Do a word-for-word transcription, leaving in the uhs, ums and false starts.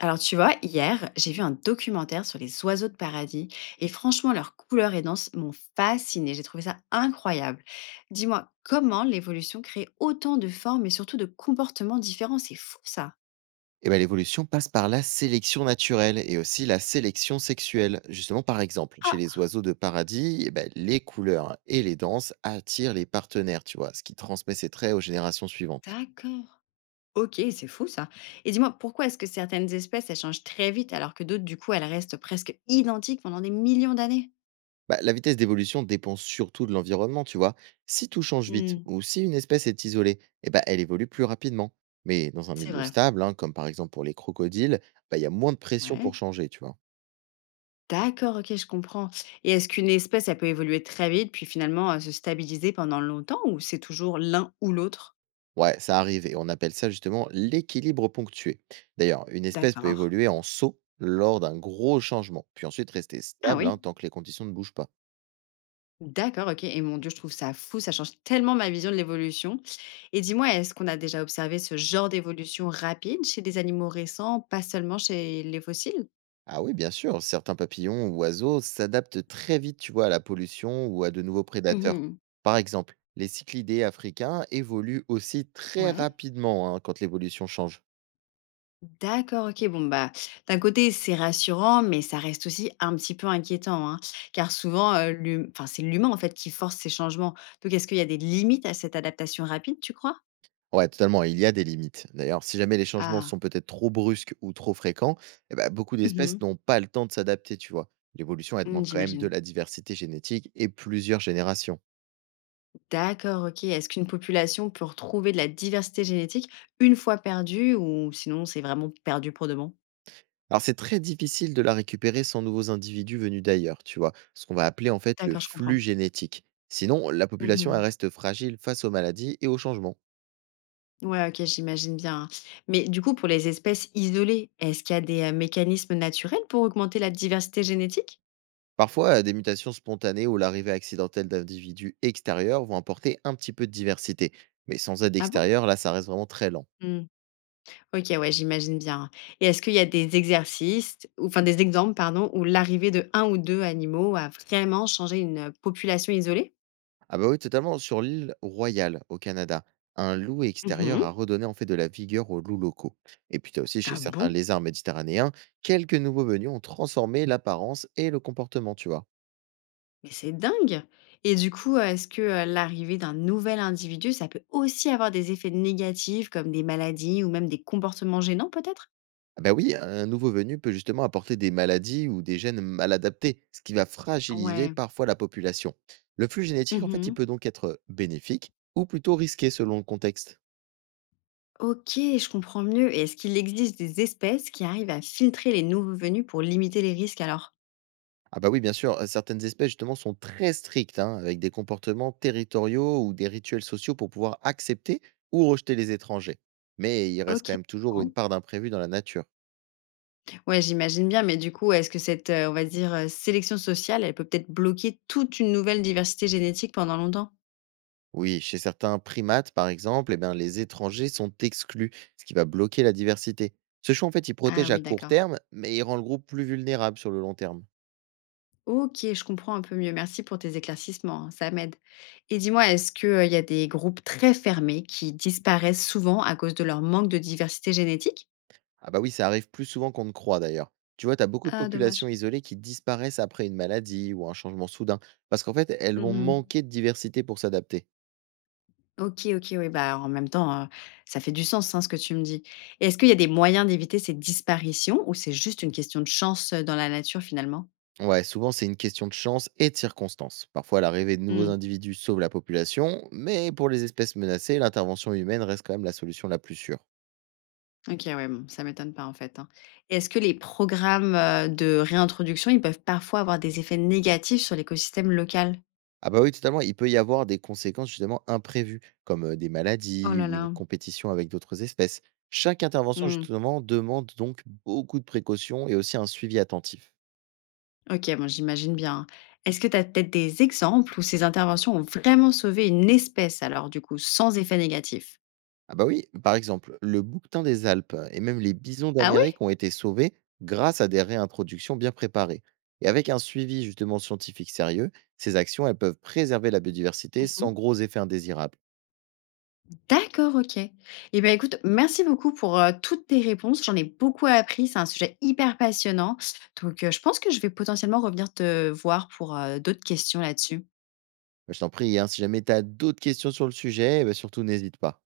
Alors tu vois, hier, j'ai vu un documentaire sur les oiseaux de paradis et franchement, leurs couleurs et danses m'ont fascinée. J'ai trouvé ça incroyable. Dis-moi, comment l'évolution crée autant de formes et surtout de comportements différents. C'est fou ça. Eh ben, l'évolution passe par la sélection naturelle et aussi la sélection sexuelle. Justement, par exemple, chez les Ah, oiseaux de paradis, eh ben, les couleurs et les danses attirent les partenaires, tu vois, ce qui transmet ses traits aux générations suivantes. d'accord. Ok, c'est fou ça. Et dis-moi, pourquoi est-ce que certaines espèces, elles changent très vite alors que d'autres, du coup, elles restent presque identiques pendant des millions d'années? Bah, la vitesse d'évolution dépend surtout de l'environnement, tu vois. Si tout change vite Hmm. ou si une espèce est isolée, eh ben, elle évolue plus rapidement. Mais dans un C'est milieu vrai. stable, hein, comme par exemple pour les crocodiles, bah, il y a moins de pression Ouais. pour changer, tu vois. D'accord, OK, je comprends. Et est-ce qu'une espèce, elle peut évoluer très vite, puis finalement, heu, se stabiliser pendant longtemps, ou c'est toujours l'un ou l'autre? Ouais, ça arrive et on appelle ça justement l'équilibre ponctué. D'ailleurs, une espèce peut D'accord. évoluer en saut lors d'un gros changement, puis ensuite rester Ah stable, hein, oui, tant que les conditions ne bougent pas. d'accord, OK. Et mon Dieu, je trouve ça fou, ça change tellement ma vision de l'évolution. Et dis-moi, est-ce qu'on a déjà observé ce genre d'évolution rapide chez des animaux récents, pas seulement chez les fossiles? Ah oui, bien sûr, certains papillons ou oiseaux s'adaptent très vite, tu vois, à la pollution ou à de nouveaux prédateurs. Mmh. Par exemple, les cyclidés africains évoluent aussi très Ouais. rapidement, hein, quand l'évolution change. D'accord, OK. Bon, bah, d'un côté, c'est rassurant, mais ça reste aussi un petit peu inquiétant, hein, car souvent, heu, l'hum enfin, c'est l'humain, en fait, qui force ces changements. Donc, est-ce qu'il y a des limites à cette adaptation rapide, tu crois? Ouais, totalement, il y a des limites. D'ailleurs, si jamais les changements Ah. sont peut-être trop brusques ou trop fréquents, eh ben, beaucoup Mmh mh. d'espèces n'ont pas le temps de s'adapter, tu vois. L'évolution, elle Mmh, demande quand même de j'imagine. la diversité génétique et plusieurs générations. D'accord, OK. Est-ce qu'une population peut retrouver de la diversité génétique une fois perdue, ou sinon c'est vraiment perdu pour de bon? Alors, c'est très difficile de la récupérer sans nouveaux individus venus d'ailleurs, tu vois, ce qu'on va appeler en fait le D'accord, je comprends. flux génétique. Sinon, la population, elle Mmh. reste fragile face aux maladies et aux changements. Ouais, OK, j'imagine bien, hein. Mais du coup, pour les espèces isolées, est-ce qu'il y a des, heu, mécanismes naturels pour augmenter la diversité génétique? Parfois, des mutations spontanées ou l'arrivée accidentelle d'individus extérieurs vont apporter un petit peu de diversité. Mais sans aide Ah bon? extérieure, là, ça reste vraiment très lent. Mmh. OK, ouais, j'imagine bien. Et est-ce qu'il y a des exercices, ou enfin des exemples, pardon, où l'arrivée de un ou deux animaux a vraiment changé une population isolée? Ah bah oui, totalement. Sur l'île Royale, au Canada, un loup extérieur Mmh. a redonné en fait de la vigueur aux loups locaux. Et puis tu as aussi chez Ah certains bon? lézards méditerranéens, quelques nouveaux venus ont transformé l'apparence et le comportement, tu vois. Mais c'est dingue! Et du coup, heu, est-ce que, heu, l'arrivée d'un nouvel individu, ça peut aussi avoir des effets négatifs comme des maladies, ou même des comportements gênants peut-être? Ah bah oui, un nouveau venu peut justement apporter des maladies ou des gènes mal adaptés, ce qui va fragiliser Ouais. parfois la population. Le flux génétique, en fait, il Mmh. peut donc être bénéfique ou plutôt risqué selon le contexte. OK, je comprends mieux. Et est-ce qu'il existe des espèces qui arrivent à filtrer les nouveaux venus pour limiter les risques alors? Ah bah oui, bien sûr, euh, certaines espèces justement sont très strictes, hein, avec des comportements territoriaux ou des rituels sociaux pour pouvoir accepter ou rejeter les étrangers. Mais il reste quand OK. même toujours une part d'imprévu dans la nature. Ouais, j'imagine bien, mais du coup, est-ce que cette, heu, on va dire, heu, sélection sociale, elle peut peut-être bloquer toute une nouvelle diversité génétique pendant longtemps? Oui, chez certains primates, par exemple, eh ben, les étrangers sont exclus, ce qui va bloquer la diversité. Ce choix, en fait, il Ah protège à oui, court d'accord. terme, mais il rend le groupe plus vulnérable sur le long terme. OK, je comprends un peu mieux. Merci pour tes éclaircissements, hein, ça m'aide. Et dis-moi, est-ce que, euh, il y a des groupes très fermés qui disparaissent souvent à cause de leur manque de diversité génétique? Ah bah oui, ça arrive plus souvent qu'on ne croit d'ailleurs. Tu vois, tu as beaucoup de Ah populations dommage. isolées qui disparaissent après une maladie ou un changement soudain, parce qu'en fait, elles vont Mmh. manquer de diversité pour s'adapter. OK, OK, oui, bah, en même temps, heu, ça fait du sens, hein, ce que tu me dis. Et est-ce qu'il y a des moyens d'éviter ces disparitions, ou c'est juste une question de chance, heu, dans la nature finalement? Ouais, souvent c'est une question de chance et de circonstances. Parfois, l'arrivée de nouveaux Mmh. individus sauve la population, mais pour les espèces menacées, l'intervention humaine reste quand même la solution la plus sûre. OK, ouais, bon, ça m'étonne pas en fait, hein. Et est-ce que les programmes, heu, de réintroduction, ils peuvent parfois avoir des effets négatifs sur l'écosystème local? Ah bah oui, totalement, il peut y avoir des conséquences justement imprévues, comme euh, des Oh maladies là ou une là. compétition avec d'autres espèces. Chaque intervention Mmh. justement demande donc beaucoup de précautions et aussi un suivi attentif. OK, bon, j'imagine bien, hein. Est-ce que tu as peut-être des exemples où ces interventions ont vraiment sauvé une espèce alors du coup, sans effet négatif? Ah bah oui, par exemple, le bouquetin des Alpes et même les bisons Ah oui. d'Amérique ont été sauvés grâce à des réintroductions bien préparées. Et avec un suivi justement scientifique sérieux, ces actions, elles peuvent préserver la biodiversité Mmh. sans gros effets indésirables. D'accord, OK. Et bah, écoute, merci beaucoup pour, heu, toutes tes réponses. J'en ai beaucoup appris, c'est un sujet hyper passionnant. Donc, heu, je pense que je vais potentiellement revenir te voir pour, heu, d'autres questions là-dessus. Bah, je t'en prie, hein, si jamais tu as d'autres questions sur le sujet, eh ben surtout n'hésite pas.